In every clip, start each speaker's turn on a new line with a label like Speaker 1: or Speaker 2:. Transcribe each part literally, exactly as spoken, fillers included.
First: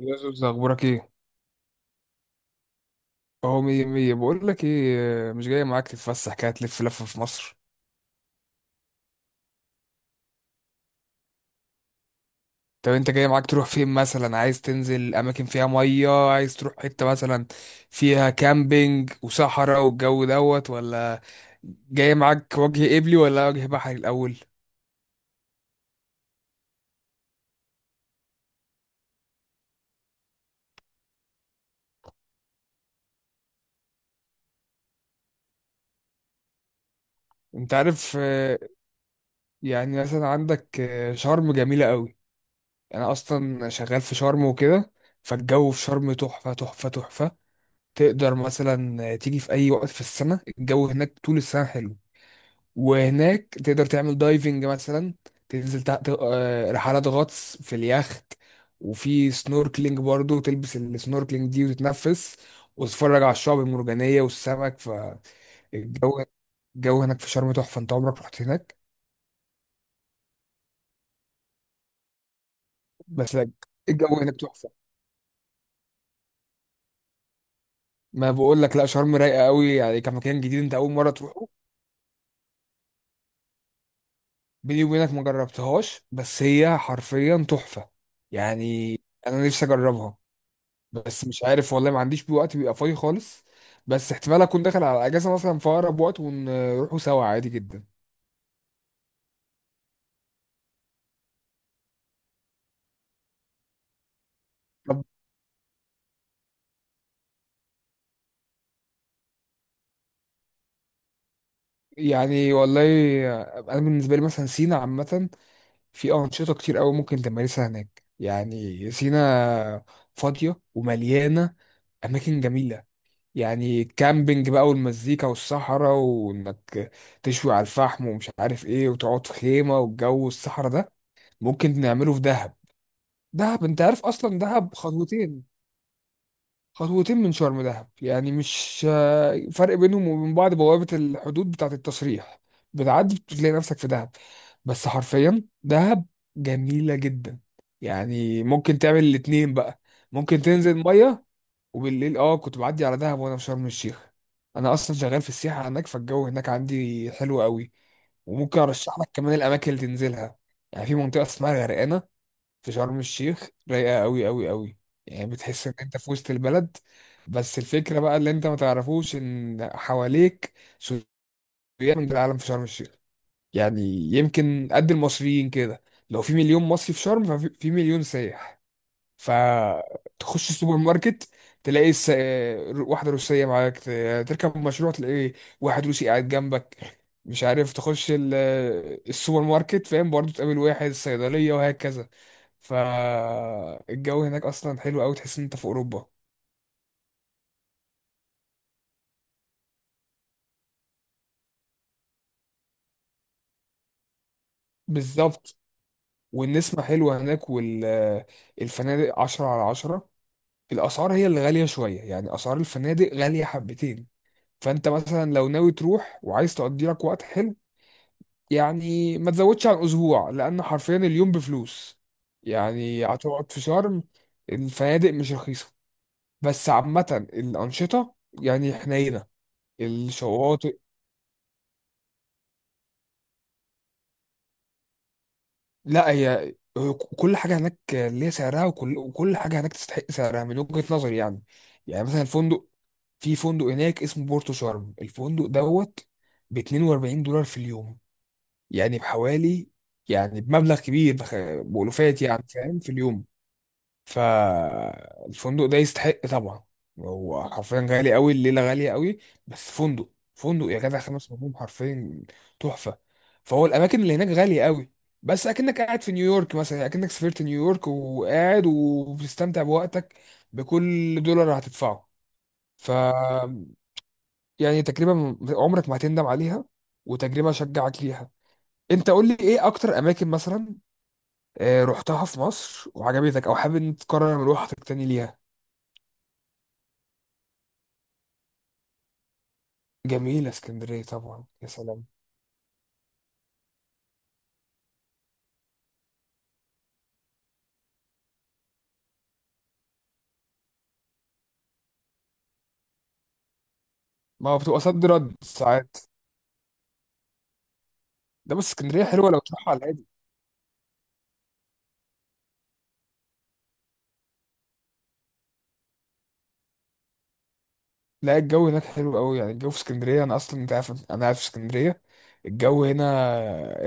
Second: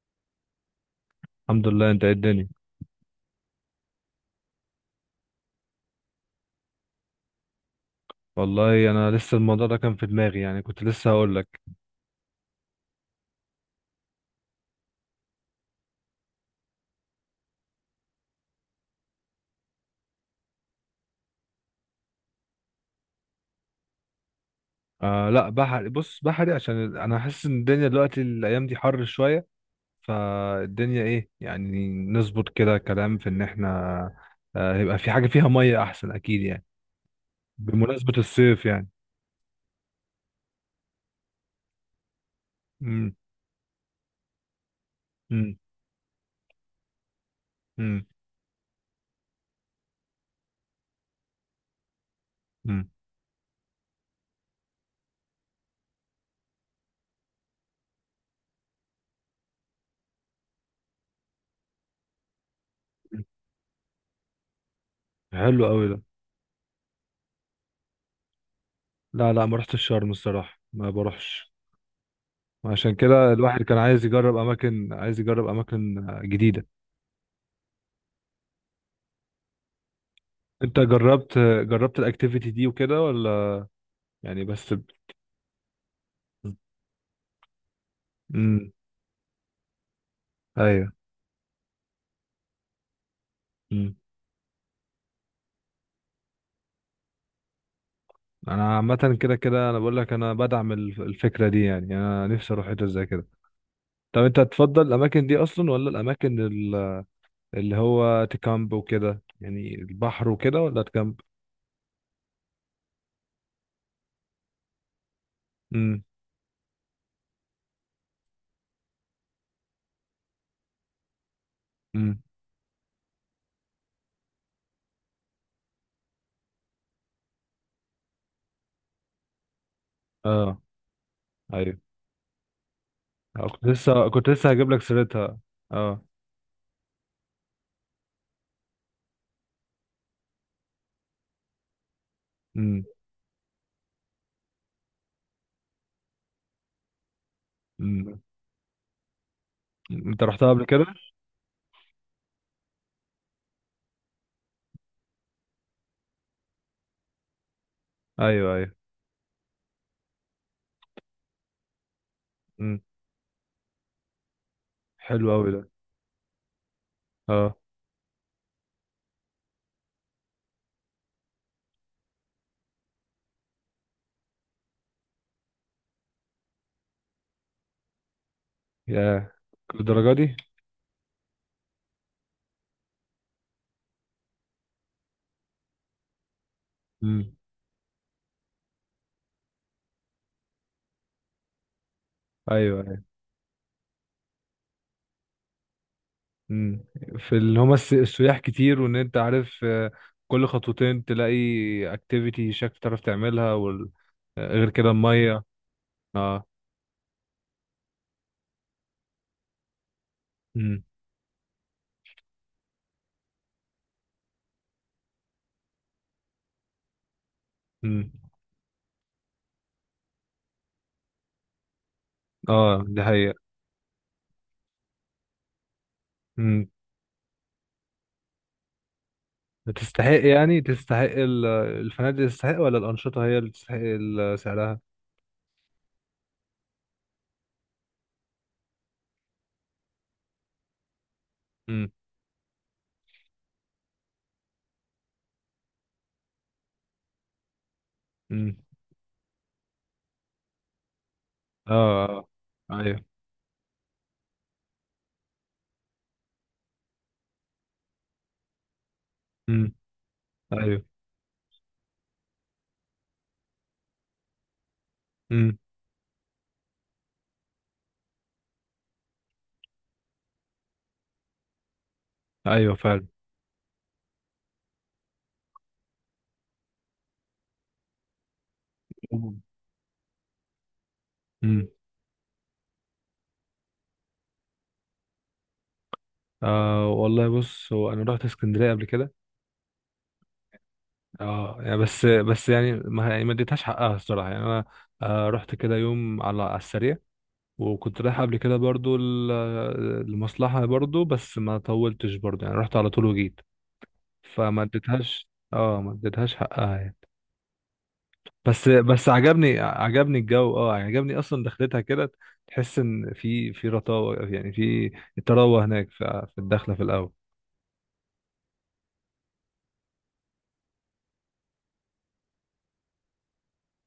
Speaker 1: يوسف، اخبارك ايه؟
Speaker 2: الحمد لله. انت ايه الدنيا؟
Speaker 1: اهو مية مية. بقول لك ايه، مش جاي معاك تتفسح كده، تلف لفه في مصر؟
Speaker 2: والله انا لسه الموضوع ده كان في دماغي، يعني كنت لسه هقول لك.
Speaker 1: طب انت جاي معاك تروح فين مثلا؟ عايز تنزل اماكن فيها ميه؟ عايز تروح حته مثلا فيها كامبينج وصحراء والجو دوت ولا؟ جاي معاك وجه قبلي ولا وجه بحري الاول؟
Speaker 2: آه لا، بحري. بص، بحري عشان ال- انا حاسس ان الدنيا دلوقتي الايام دي حر شويه، فالدنيا ايه يعني. نظبط كده كلام في ان احنا آه يبقى في حاجه فيها ميه احسن، اكيد يعني،
Speaker 1: انت
Speaker 2: بمناسبه
Speaker 1: عارف، آه،
Speaker 2: الصيف يعني.
Speaker 1: يعني مثلا عندك، آه، شرم جميله قوي. انا
Speaker 2: امم.
Speaker 1: اصلا شغال في شرم وكده،
Speaker 2: امم.
Speaker 1: فالجو في شرم تحفه تحفه تحفه.
Speaker 2: امم.
Speaker 1: تقدر مثلا تيجي في اي وقت في السنة، الجو هناك طول السنة حلو.
Speaker 2: امم.
Speaker 1: وهناك تقدر تعمل دايفنج مثلا، تنزل تحت، آه، رحلات غطس في اليخت. وفي سنوركلينج برضو، تلبس السنوركلينج دي وتتنفس وتتفرج على الشعب المرجانية والسمك.
Speaker 2: حلو قوي ده.
Speaker 1: فالجو الجو هناك في شرم تحفة. انت عمرك رحت هناك؟
Speaker 2: لا، لا، ما رحتش شرم الصراحه، ما بروحش. عشان كده
Speaker 1: بس لا،
Speaker 2: الواحد كان عايز
Speaker 1: الجو هناك
Speaker 2: يجرب
Speaker 1: تحفة.
Speaker 2: اماكن، عايز يجرب اماكن آه، جديده.
Speaker 1: ما بقول لك، لا شرم رايقة قوي، يعني كمكان جديد انت
Speaker 2: انت
Speaker 1: اول مرة تروح.
Speaker 2: جربت جربت الاكتيفيتي دي وكده ولا؟ يعني بس ب...
Speaker 1: بيني وبينك ما جربتهاش، بس هي حرفيا تحفة
Speaker 2: امم.
Speaker 1: يعني. انا نفسي اجربها،
Speaker 2: ايوه.
Speaker 1: بس مش عارف والله، ما عنديش بيه وقت بيبقى فاضي خالص.
Speaker 2: امم.
Speaker 1: بس احتمال اكون داخل على اجازة مثلا في اقرب وقت، ونروحوا سوا عادي جدا.
Speaker 2: انا عامه كده كده، انا بقول لك، انا بدعم الف- الفكره دي، يعني يعني انا نفسي اروح حته زي كده. طب انت تفضل
Speaker 1: طب
Speaker 2: الاماكن دي اصلا ولا الاماكن ال- اللي هو تكامب وكده، يعني البحر وكده ولا تكامب؟
Speaker 1: يعني والله، انا بالنسبة لي مثلا سينا عامة،
Speaker 2: امم.
Speaker 1: في انشطة كتير قوي ممكن تمارسها هناك. يعني سينا فاضية ومليانة
Speaker 2: امم.
Speaker 1: اماكن جميلة. يعني كامبينج بقى، والمزيكا والصحراء، وانك تشوي على الفحم ومش عارف ايه، وتقعد في خيمة، والجو
Speaker 2: اه.
Speaker 1: الصحراء ده
Speaker 2: ايوه.
Speaker 1: ممكن نعمله في دهب.
Speaker 2: اه، كنت
Speaker 1: دهب انت عارف
Speaker 2: لسه كنت
Speaker 1: اصلا
Speaker 2: لسه هجيب
Speaker 1: دهب
Speaker 2: لك سيرتها.
Speaker 1: خطوتين،
Speaker 2: اه.
Speaker 1: خطوتين من شرم دهب. يعني مش آه، فرق بينهم وبين بعض، بوابة الحدود بتاعة التصريح
Speaker 2: امم.
Speaker 1: بتعدي بتلاقي نفسك في دهب. بس حرفيا دهب جميلة جدا.
Speaker 2: امم.
Speaker 1: يعني ممكن تعمل الاتنين بقى،
Speaker 2: انت
Speaker 1: ممكن
Speaker 2: رحتها قبل
Speaker 1: تنزل
Speaker 2: كده؟
Speaker 1: مية وبالليل. اه كنت بعدي على دهب وانا في شرم الشيخ. انا اصلا شغال في السياحه هناك، فالجو هناك عندي حلو قوي.
Speaker 2: ايوه،
Speaker 1: وممكن
Speaker 2: ايوه.
Speaker 1: ارشح لك كمان الاماكن اللي تنزلها. يعني في منطقه اسمها الغرقانه في
Speaker 2: امم.
Speaker 1: شرم الشيخ، رايقه قوي قوي قوي.
Speaker 2: حلو
Speaker 1: يعني
Speaker 2: قوي ده.
Speaker 1: بتحس ان انت في وسط البلد،
Speaker 2: اه
Speaker 1: بس الفكره بقى اللي انت ما تعرفوش، ان حواليك سياح من العالم في شرم الشيخ. يعني يمكن قد المصريين كده، لو في مليون مصري في شرم ففي في مليون سايح.
Speaker 2: يا الدرجه دي.
Speaker 1: فتخش السوبر ماركت تلاقي س... واحدة روسية معاك، ت- تركب مشروع تلاقي واحد روسي قاعد جنبك.
Speaker 2: امم.
Speaker 1: مش عارف، تخش ال... السوبر ماركت، فاهم، برضو تقابل واحد صيدلية، وهكذا.
Speaker 2: ايوه، ايوه.
Speaker 1: فالجو هناك أصلا حلو أوي، تحس إن أنت في أوروبا
Speaker 2: امم. في اللي هما الس- السياح كتير، وان انت عارف، آه، كل خطوتين تلاقي اكتيفيتي شكل تعرف تعملها، وال... آه، غير كده الميه.
Speaker 1: بالظبط.
Speaker 2: اه.
Speaker 1: والنسمة حلوة هناك، والفنادق عشرة على عشرة.
Speaker 2: امم.
Speaker 1: الأسعار هي اللي غالية شوية، يعني أسعار الفنادق غالية حبتين. فأنت مثلا لو ناوي تروح وعايز تقضي لك وقت حلو،
Speaker 2: امم.
Speaker 1: يعني ما تزودش عن اسبوع، لان حرفيا اليوم بفلوس.
Speaker 2: اه، دي
Speaker 1: يعني
Speaker 2: حقيقة.
Speaker 1: هتقعد في شرم، الفنادق مش رخيصه.
Speaker 2: امم.
Speaker 1: بس عامه الانشطه يعني حنينه،
Speaker 2: تستحق، يعني
Speaker 1: الشواطئ.
Speaker 2: تستحق ال- الفنادق تستحق، ولا الأنشطة هي اللي تستحق ال- سعرها؟
Speaker 1: لا، هي هو كل حاجه هناك ليها سعرها، وكل وكل حاجه هناك تستحق سعرها من وجهه نظري يعني.
Speaker 2: امم.
Speaker 1: يعني مثلا الفندق، في فندق هناك اسمه بورتو شرم الفندق دوت، ب اتنين واربعين دولار في اليوم.
Speaker 2: امم.
Speaker 1: يعني بحوالي، يعني بمبلغ كبير، بخ-
Speaker 2: اه.
Speaker 1: بألوفات،
Speaker 2: آه.
Speaker 1: يعني فاهم، في
Speaker 2: ايوه.
Speaker 1: اليوم. فالفندق ده يستحق طبعا، هو حرفيا غالي قوي، الليله غاليه قوي.
Speaker 2: امم.
Speaker 1: بس فندق فندق يا
Speaker 2: ايوه.
Speaker 1: جدع، خمس نجوم حرفيا، تحفه. فهو الاماكن اللي هناك غاليه قوي، بس
Speaker 2: امم.
Speaker 1: اكنك قاعد في نيويورك مثلا، اكنك سافرت نيويورك وقاعد وبتستمتع بوقتك بكل دولار هتدفعه.
Speaker 2: ايوه،
Speaker 1: ف
Speaker 2: فعلا.
Speaker 1: يعني تجربه م- عمرك ما هتندم عليها، وتجربه اشجعك ليها. انت قول لي ايه اكتر اماكن مثلا
Speaker 2: امم.
Speaker 1: آه، رحتها في مصر وعجبتك، او حابب إن أنت تكرر مروحتك تاني ليها.
Speaker 2: آه والله بص، هو انا رحت اسكندرية قبل كده.
Speaker 1: جميلة اسكندرية طبعا،
Speaker 2: اه،
Speaker 1: يا
Speaker 2: يعني
Speaker 1: سلام.
Speaker 2: بس بس، يعني ما يعني ما اديتهاش حقها الصراحه، يعني انا آه، رحت كده يوم على على السريع، وكنت رايح قبل كده برضو ال- المصلحه برضو، بس ما طولتش برضو، يعني رحت على طول وجيت،
Speaker 1: ما هو
Speaker 2: فما
Speaker 1: بتبقى صد
Speaker 2: اديتهاش.
Speaker 1: رد
Speaker 2: اه، ما
Speaker 1: ساعات.
Speaker 2: اديتهاش حقها يعني.
Speaker 1: ده
Speaker 2: بس
Speaker 1: بس اسكندرية
Speaker 2: بس
Speaker 1: حلوة لو
Speaker 2: عجبني
Speaker 1: تروح على الهادي.
Speaker 2: عجبني الجو. اه عجبني اصلا دخلتها كده. تحس ان في في رطاوه، يعني في التروه هناك في في الدخله في الاول.
Speaker 1: لا الجو هناك حلو قوي، يعني الجو في اسكندرية، أنا أصلا أنت عارف، أنا عارف اسكندرية. الجو هنا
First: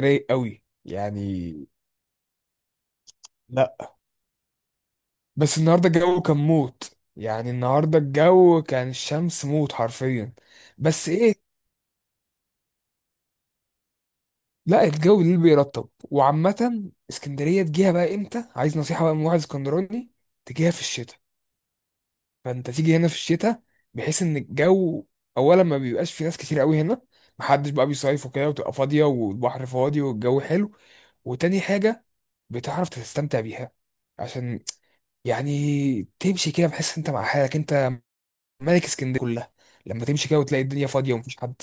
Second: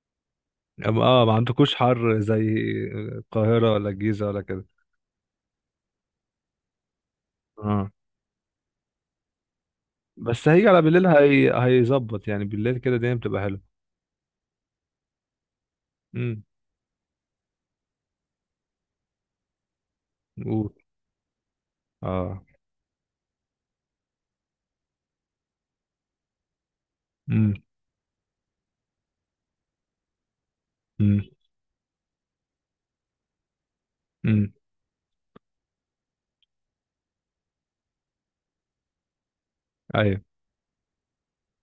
Speaker 1: رايق قوي يعني.
Speaker 2: اه، ما عندكوش حر زي القاهره
Speaker 1: لا،
Speaker 2: ولا الجيزه ولا كده؟
Speaker 1: بس النهاردة الجو كان موت، يعني
Speaker 2: آه.
Speaker 1: النهاردة الجو كان الشمس موت حرفيا.
Speaker 2: بس هيجي على بالليل،
Speaker 1: بس إيه،
Speaker 2: هي... هيظبط يعني، بالليل كده الدنيا بتبقى حلوه.
Speaker 1: لا الجو اللي بيرطب.
Speaker 2: امم.
Speaker 1: وعامة اسكندرية تجيها بقى إمتى؟ عايز نصيحة بقى من واحد اسكندراني؟ تجيها
Speaker 2: قول.
Speaker 1: في الشتاء.
Speaker 2: اه.
Speaker 1: فانت تيجي هنا في الشتاء، بحيث ان الجو، اولا، ما بيبقاش في ناس كتير قوي هنا،
Speaker 2: امم.
Speaker 1: محدش بقى بيصيف وكده، وتبقى فاضيه والبحر فاضي والجو حلو.
Speaker 2: امم.
Speaker 1: وتاني حاجه، بتعرف تستمتع بيها،
Speaker 2: امم.
Speaker 1: عشان يعني تمشي كده بحيث انت مع حالك، انت ملك اسكندريه كلها لما
Speaker 2: ايوه.
Speaker 1: تمشي كده وتلاقي الدنيا فاضيه ومفيش حد.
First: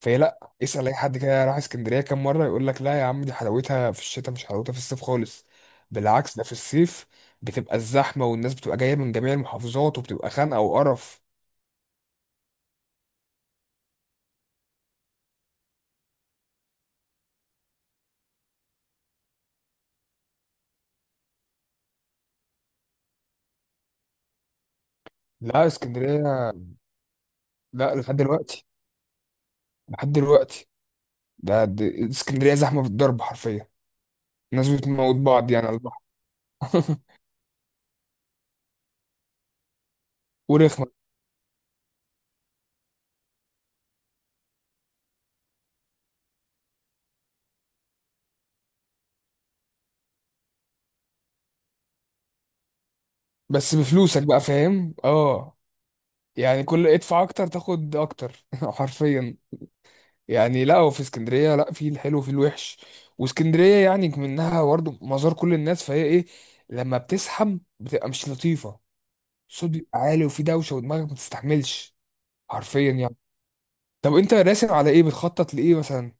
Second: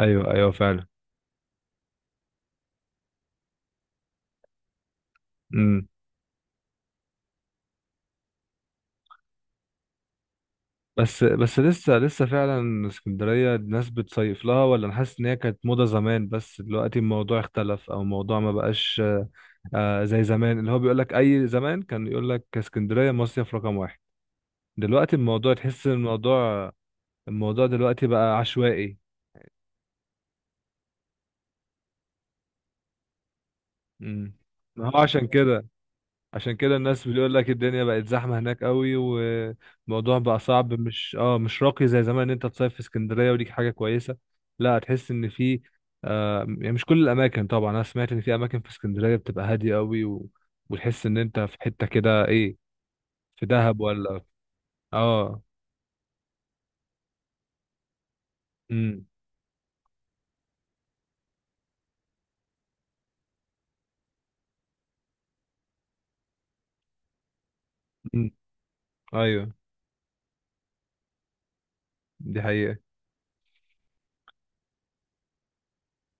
Speaker 1: فهي،
Speaker 2: ايوه
Speaker 1: لا،
Speaker 2: فعلا.
Speaker 1: اسال اي حد كده راح اسكندريه كام مره، يقول لك لا يا عم، دي حلاوتها في الشتاء، مش حلاوتها في الصيف خالص.
Speaker 2: امم.
Speaker 1: بالعكس، ده في الصيف بتبقى الزحمه، والناس بتبقى جايه من جميع المحافظات، وبتبقى خانقه وقرف.
Speaker 2: بس بس لسه لسه فعلا، اسكندريه الناس بتصيف لها، ولا انا حاسس ان هي كانت موضه زمان بس دلوقتي الموضوع اختلف، او الموضوع ما بقاش آه زي زمان، اللي هو بيقول لك اي زمان كان يقول لك اسكندريه مصيف رقم واحد، دلوقتي الموضوع
Speaker 1: لا
Speaker 2: تحس ان
Speaker 1: اسكندرية،
Speaker 2: الموضوع الموضوع
Speaker 1: لا،
Speaker 2: دلوقتي
Speaker 1: لحد
Speaker 2: بقى
Speaker 1: دلوقتي،
Speaker 2: عشوائي.
Speaker 1: لحد دلوقتي، ده ده- اسكندرية زحمة بالضرب حرفيا.
Speaker 2: امم.
Speaker 1: الناس
Speaker 2: ما هو
Speaker 1: بتموت
Speaker 2: عشان
Speaker 1: بعض
Speaker 2: كده
Speaker 1: يعني على البحر.
Speaker 2: عشان كده الناس بتقول لك الدنيا بقت زحمة هناك قوي، والموضوع بقى صعب،
Speaker 1: ورخمة.
Speaker 2: مش، اه، مش راقي زي زمان ان انت تصيف في اسكندرية ودي حاجة كويسة. لا، هتحس ان في آه يعني مش كل الاماكن طبعا. انا سمعت ان في اماكن في اسكندرية بتبقى هادية قوي، و... وتحس ان انت في حتة كده، ايه، في
Speaker 1: بس
Speaker 2: دهب
Speaker 1: بفلوسك
Speaker 2: ولا.
Speaker 1: بقى، فاهم،
Speaker 2: اه.
Speaker 1: اه. يعني كل ادفع اكتر تاخد اكتر
Speaker 2: امم.
Speaker 1: حرفيا يعني. لا، وفي اسكندرية لا، في الحلو وفي الوحش. واسكندرية يعني منها برضه مزار كل الناس، فهي ايه، لما بتزحم بتبقى مش
Speaker 2: أمم.
Speaker 1: لطيفة.
Speaker 2: ايوه،
Speaker 1: الصوت بيبقى عالي، وفي دوشة، ودماغك ما تستحملش،
Speaker 2: دي حقيقة.
Speaker 1: حرفيا يعني. طب انت راسم على ايه؟ بتخطط لايه مثلا؟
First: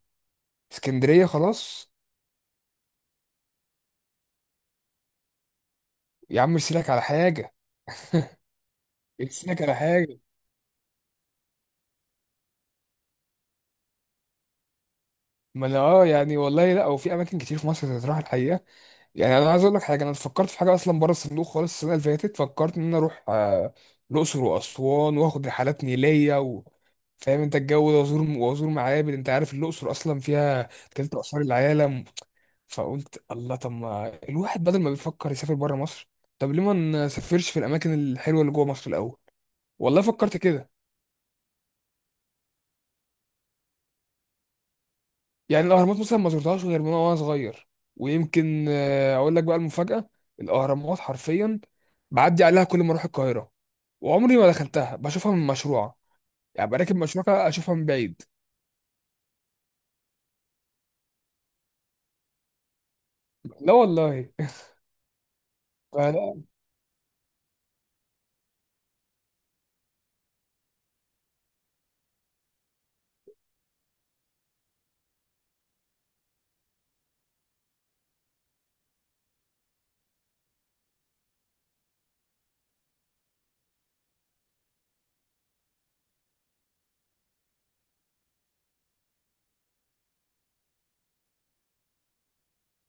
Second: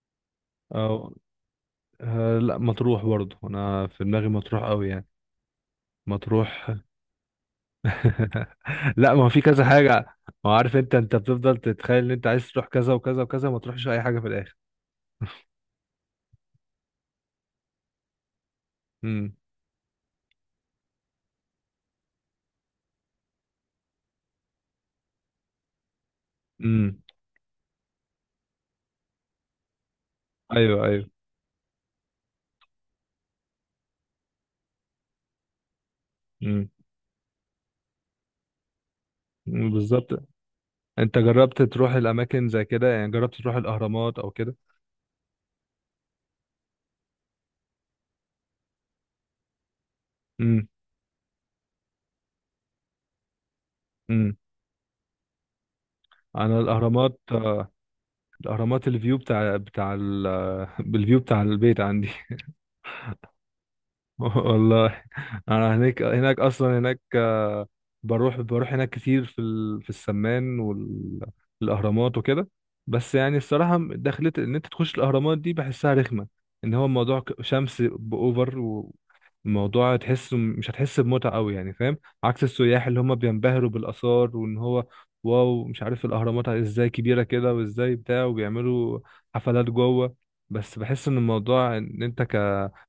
Speaker 2: اه.
Speaker 1: اسكندريه خلاص؟
Speaker 2: آه، لا، مطروح برضه انا في دماغي، مطروح قوي يعني،
Speaker 1: يا عم
Speaker 2: مطروح.
Speaker 1: ارسلك على حاجه،
Speaker 2: لا، ما هو في
Speaker 1: ارسلك
Speaker 2: كذا
Speaker 1: على
Speaker 2: حاجة.
Speaker 1: حاجه.
Speaker 2: ما هو عارف، انت انت بتفضل تتخيل ان انت عايز تروح كذا وكذا وكذا، ما تروحش اي حاجة في الاخر.
Speaker 1: ما انا اه يعني والله، لا وفي اماكن كتير في مصر تتراح الحقيقه.
Speaker 2: امم.
Speaker 1: يعني انا عايز اقول لك حاجه، انا فكرت في حاجه اصلا بره الصندوق خالص. السنه اللي فاتت فكرت ان انا اروح آه، الاقصر واسوان، واخد رحلات نيليه و...
Speaker 2: امم.
Speaker 1: فاهم انت الجو ده، وازور وازور معابد، انت عارف الاقصر اصلا فيها
Speaker 2: ايوه. ايوه.
Speaker 1: تلت اثار العالم. فقلت، الله، طب ما الواحد بدل ما بيفكر يسافر بره مصر، طب ليه
Speaker 2: امم.
Speaker 1: ما نسافرش في الاماكن الحلوه اللي جوه مصر الاول؟
Speaker 2: أمم،
Speaker 1: والله
Speaker 2: بالظبط.
Speaker 1: فكرت كده.
Speaker 2: انت جربت تروح الاماكن زي كده، يعني جربت تروح الاهرامات او كده؟
Speaker 1: يعني الاهرامات مثلا ما زرتهاش غير من وانا صغير، ويمكن آه، اقول لك بقى المفاجاه،
Speaker 2: امم.
Speaker 1: الاهرامات حرفيا بعدي عليها كل ما اروح القاهره،
Speaker 2: امم.
Speaker 1: وعمري ما دخلتها. بشوفها من مشروع
Speaker 2: انا
Speaker 1: يعني، براكب
Speaker 2: الاهرامات،
Speaker 1: مشروع كده
Speaker 2: آه،
Speaker 1: اشوفها من بعيد.
Speaker 2: الاهرامات الفيو بتاع بتاع ال... بالفيو بتاع البيت عندي.
Speaker 1: لا والله
Speaker 2: والله. انا هناك هناك
Speaker 1: فلا.
Speaker 2: اصلا، هناك آه، بروح بروح هناك كتير في ال... في السمان والاهرامات وكده. بس يعني الصراحه، دخلت ان انت تخش الاهرامات دي بحسها رخمه، ان هو الموضوع ك- شمس باوفر، والموضوع تحسه مش هتحس بمتعه قوي يعني، فاهم؟ عكس السياح اللي هم بينبهروا بالاثار، وان هو، واو، مش عارف الاهرامات ازاي كبيره كده، وازاي بتاع، وبيعملوا حفلات جوه. بس بحس ان الموضوع ان انت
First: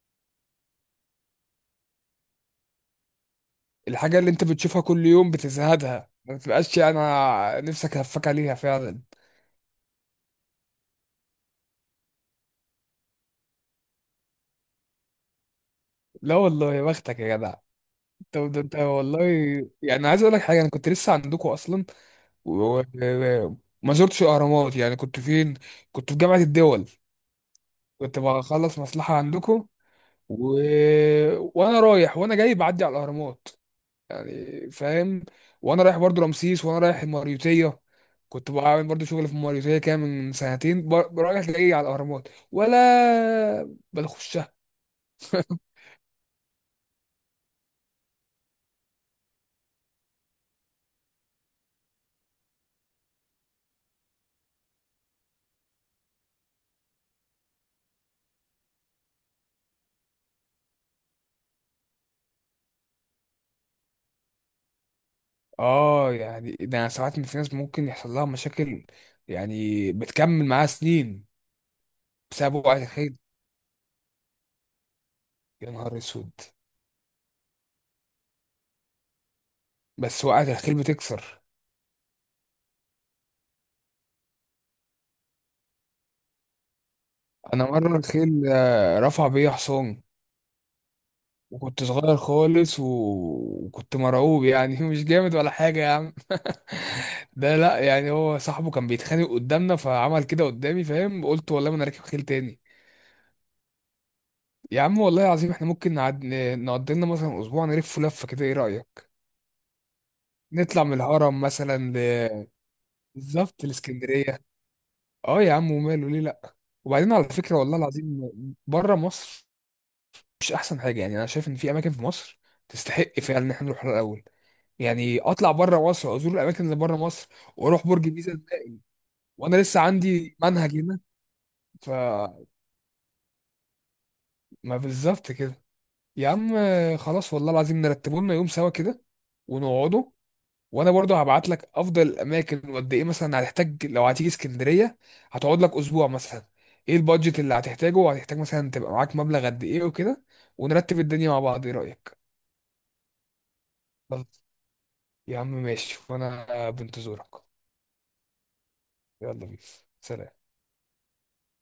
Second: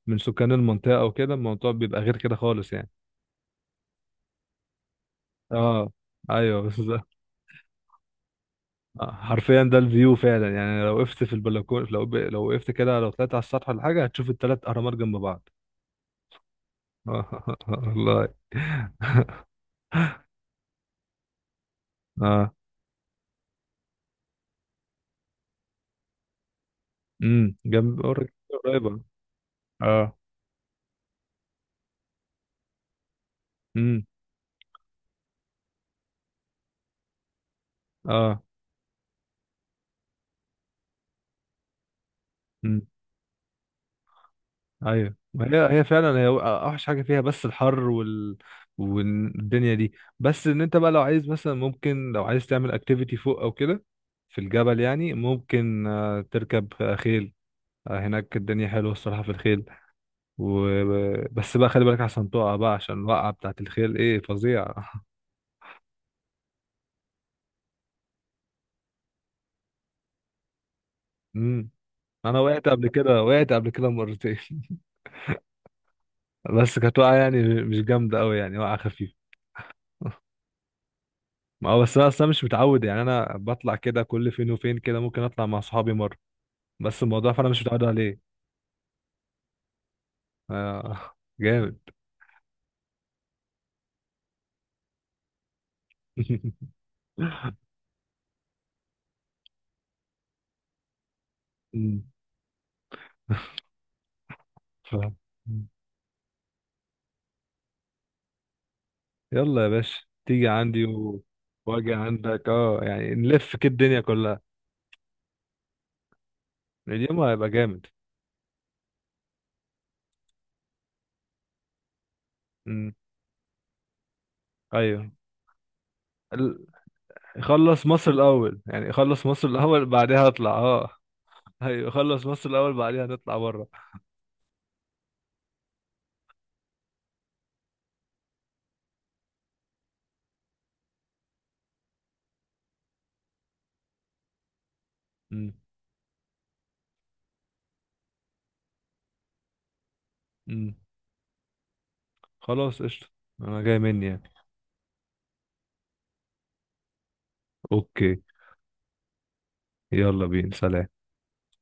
Speaker 2: من سكان المنطقة وكده، الموضوع بيبقى غير كده خالص يعني.
Speaker 1: الحاجه اللي انت بتشوفها كل يوم
Speaker 2: اه.
Speaker 1: بتزهدها، ما
Speaker 2: ايوه،
Speaker 1: بتبقاش
Speaker 2: بس ده
Speaker 1: انا نفسك هفاك عليها فعلا.
Speaker 2: آه، حرفيا ده الفيو فعلا، يعني لو وقفت في البلكونة، لو ب... لو وقفت كده، لو طلعت على السطح ولا حاجة، هتشوف التلات أهرامات جنب بعض.
Speaker 1: لا والله، يا بختك يا جدع.
Speaker 2: آه. والله.
Speaker 1: انت ده انت والله. يعني عايز اقول لك حاجه، انا كنت لسه عندكم اصلا
Speaker 2: اه.
Speaker 1: و- و- وما زرتش الاهرامات. يعني كنت فين؟ كنت في جامعه الدول،
Speaker 2: امم. جنب
Speaker 1: كنت
Speaker 2: قريب-
Speaker 1: بخلص
Speaker 2: قريبة.
Speaker 1: مصلحة عندكم،
Speaker 2: اه.
Speaker 1: و... وانا رايح وانا جاي بعدي على الاهرامات،
Speaker 2: امم.
Speaker 1: يعني فاهم. وانا رايح برضو رمسيس، وانا رايح الماريوتية،
Speaker 2: اه.
Speaker 1: كنت بعمل برضو شغل في الماريوتية كان من سنتين، ب- رايح جاي على الاهرامات ولا
Speaker 2: امم.
Speaker 1: بنخشها.
Speaker 2: ايوه. ما هي هي فعلا، هي اوحش حاجه فيها بس الحر وال والدنيا دي. بس ان انت بقى لو عايز مثلا، ممكن لو عايز تعمل اكتيفيتي فوق او كده، في الجبل يعني، ممكن آه، تركب آه، خيل. آه، هناك الدنيا حلوه الصراحه في الخيل و... بس بقى خلي بالك عشان تقع، بقى عشان الوقعه بتاعت الخيل ايه فظيعه.
Speaker 1: اه يعني ده أنا ساعات في ناس ممكن يحصل لها مشاكل، يعني بتكمل معاها سنين
Speaker 2: امم. انا
Speaker 1: بسبب
Speaker 2: وقعت
Speaker 1: وقعة
Speaker 2: قبل
Speaker 1: الخيل.
Speaker 2: كده، وقعت قبل كده مرتين.
Speaker 1: يا نهار اسود.
Speaker 2: بس كانت وقعه يعني مش جامده قوي، يعني وقعه خفيفه.
Speaker 1: بس وقعة الخيل بتكسر.
Speaker 2: ما هو بس انا اصلا مش متعود، يعني انا بطلع كده كل فين وفين كده، ممكن اطلع مع صحابي مره، بس الموضوع فانا مش
Speaker 1: انا
Speaker 2: متعود
Speaker 1: مرة
Speaker 2: عليه.
Speaker 1: الخيل آه، رفع بيا حصان،
Speaker 2: آه، جامد.
Speaker 1: وكنت صغير خالص و... وكنت مرعوب يعني، مش جامد ولا حاجة يا عم. ده لا، يعني هو صاحبه كان بيتخانق قدامنا فعمل كده قدامي، فاهم، قلت والله ما انا راكب
Speaker 2: أمم.
Speaker 1: خيل تاني. يا
Speaker 2: ف...
Speaker 1: عم والله العظيم، احنا ممكن نعد... نقضي لنا مثلا اسبوع نلف لفة كده، ايه رأيك؟
Speaker 2: يلا يا باشا، تيجي عندي
Speaker 1: نطلع من
Speaker 2: و...
Speaker 1: الهرم مثلا
Speaker 2: واجي
Speaker 1: ل...
Speaker 2: عندك. اه، يعني نلف
Speaker 1: بالظبط
Speaker 2: كده الدنيا
Speaker 1: الاسكندرية.
Speaker 2: كلها.
Speaker 1: اه يا عم، وماله، ليه لا؟ وبعدين
Speaker 2: اليوم
Speaker 1: على
Speaker 2: هيبقى
Speaker 1: فكرة والله
Speaker 2: جامد.
Speaker 1: العظيم، بره مصر مش احسن حاجة. يعني انا شايف ان في اماكن في مصر
Speaker 2: أمم.
Speaker 1: تستحق فعلا ان احنا نروح لها الاول،
Speaker 2: ايوه.
Speaker 1: يعني اطلع بره مصر ازور الاماكن
Speaker 2: ال-
Speaker 1: اللي بره مصر،
Speaker 2: خلص
Speaker 1: واروح برج
Speaker 2: مصر
Speaker 1: بيزا
Speaker 2: الاول،
Speaker 1: الباقي،
Speaker 2: يعني خلص مصر
Speaker 1: وانا لسه
Speaker 2: الاول بعدها
Speaker 1: عندي
Speaker 2: اطلع.
Speaker 1: منهج
Speaker 2: اه،
Speaker 1: هنا. ف
Speaker 2: ايوه، خلص مصر الاول بعدها نطلع بره.
Speaker 1: ما بالظبط كده. يا عم خلاص، والله العظيم نرتبه لنا يوم سوا كده ونقعده. وانا برضه هبعت لك افضل الاماكن، وقد ايه مثلا هتحتاج لو هتيجي اسكندريه،
Speaker 2: أمم.
Speaker 1: هتقعد لك اسبوع مثلا، ايه البادجت اللي هتحتاجه، وهتحتاج مثلا تبقى معاك مبلغ قد ايه وكده،
Speaker 2: أمم.
Speaker 1: ونرتب الدنيا مع بعض. ايه رايك؟
Speaker 2: خلاص قشطه. انا جاي مني يعني.
Speaker 1: خلاص. يا عم ماشي، وانا بنتظرك.
Speaker 2: اوكي.
Speaker 1: يلا بينا،
Speaker 2: يلا
Speaker 1: سلام.
Speaker 2: بينا. سلام.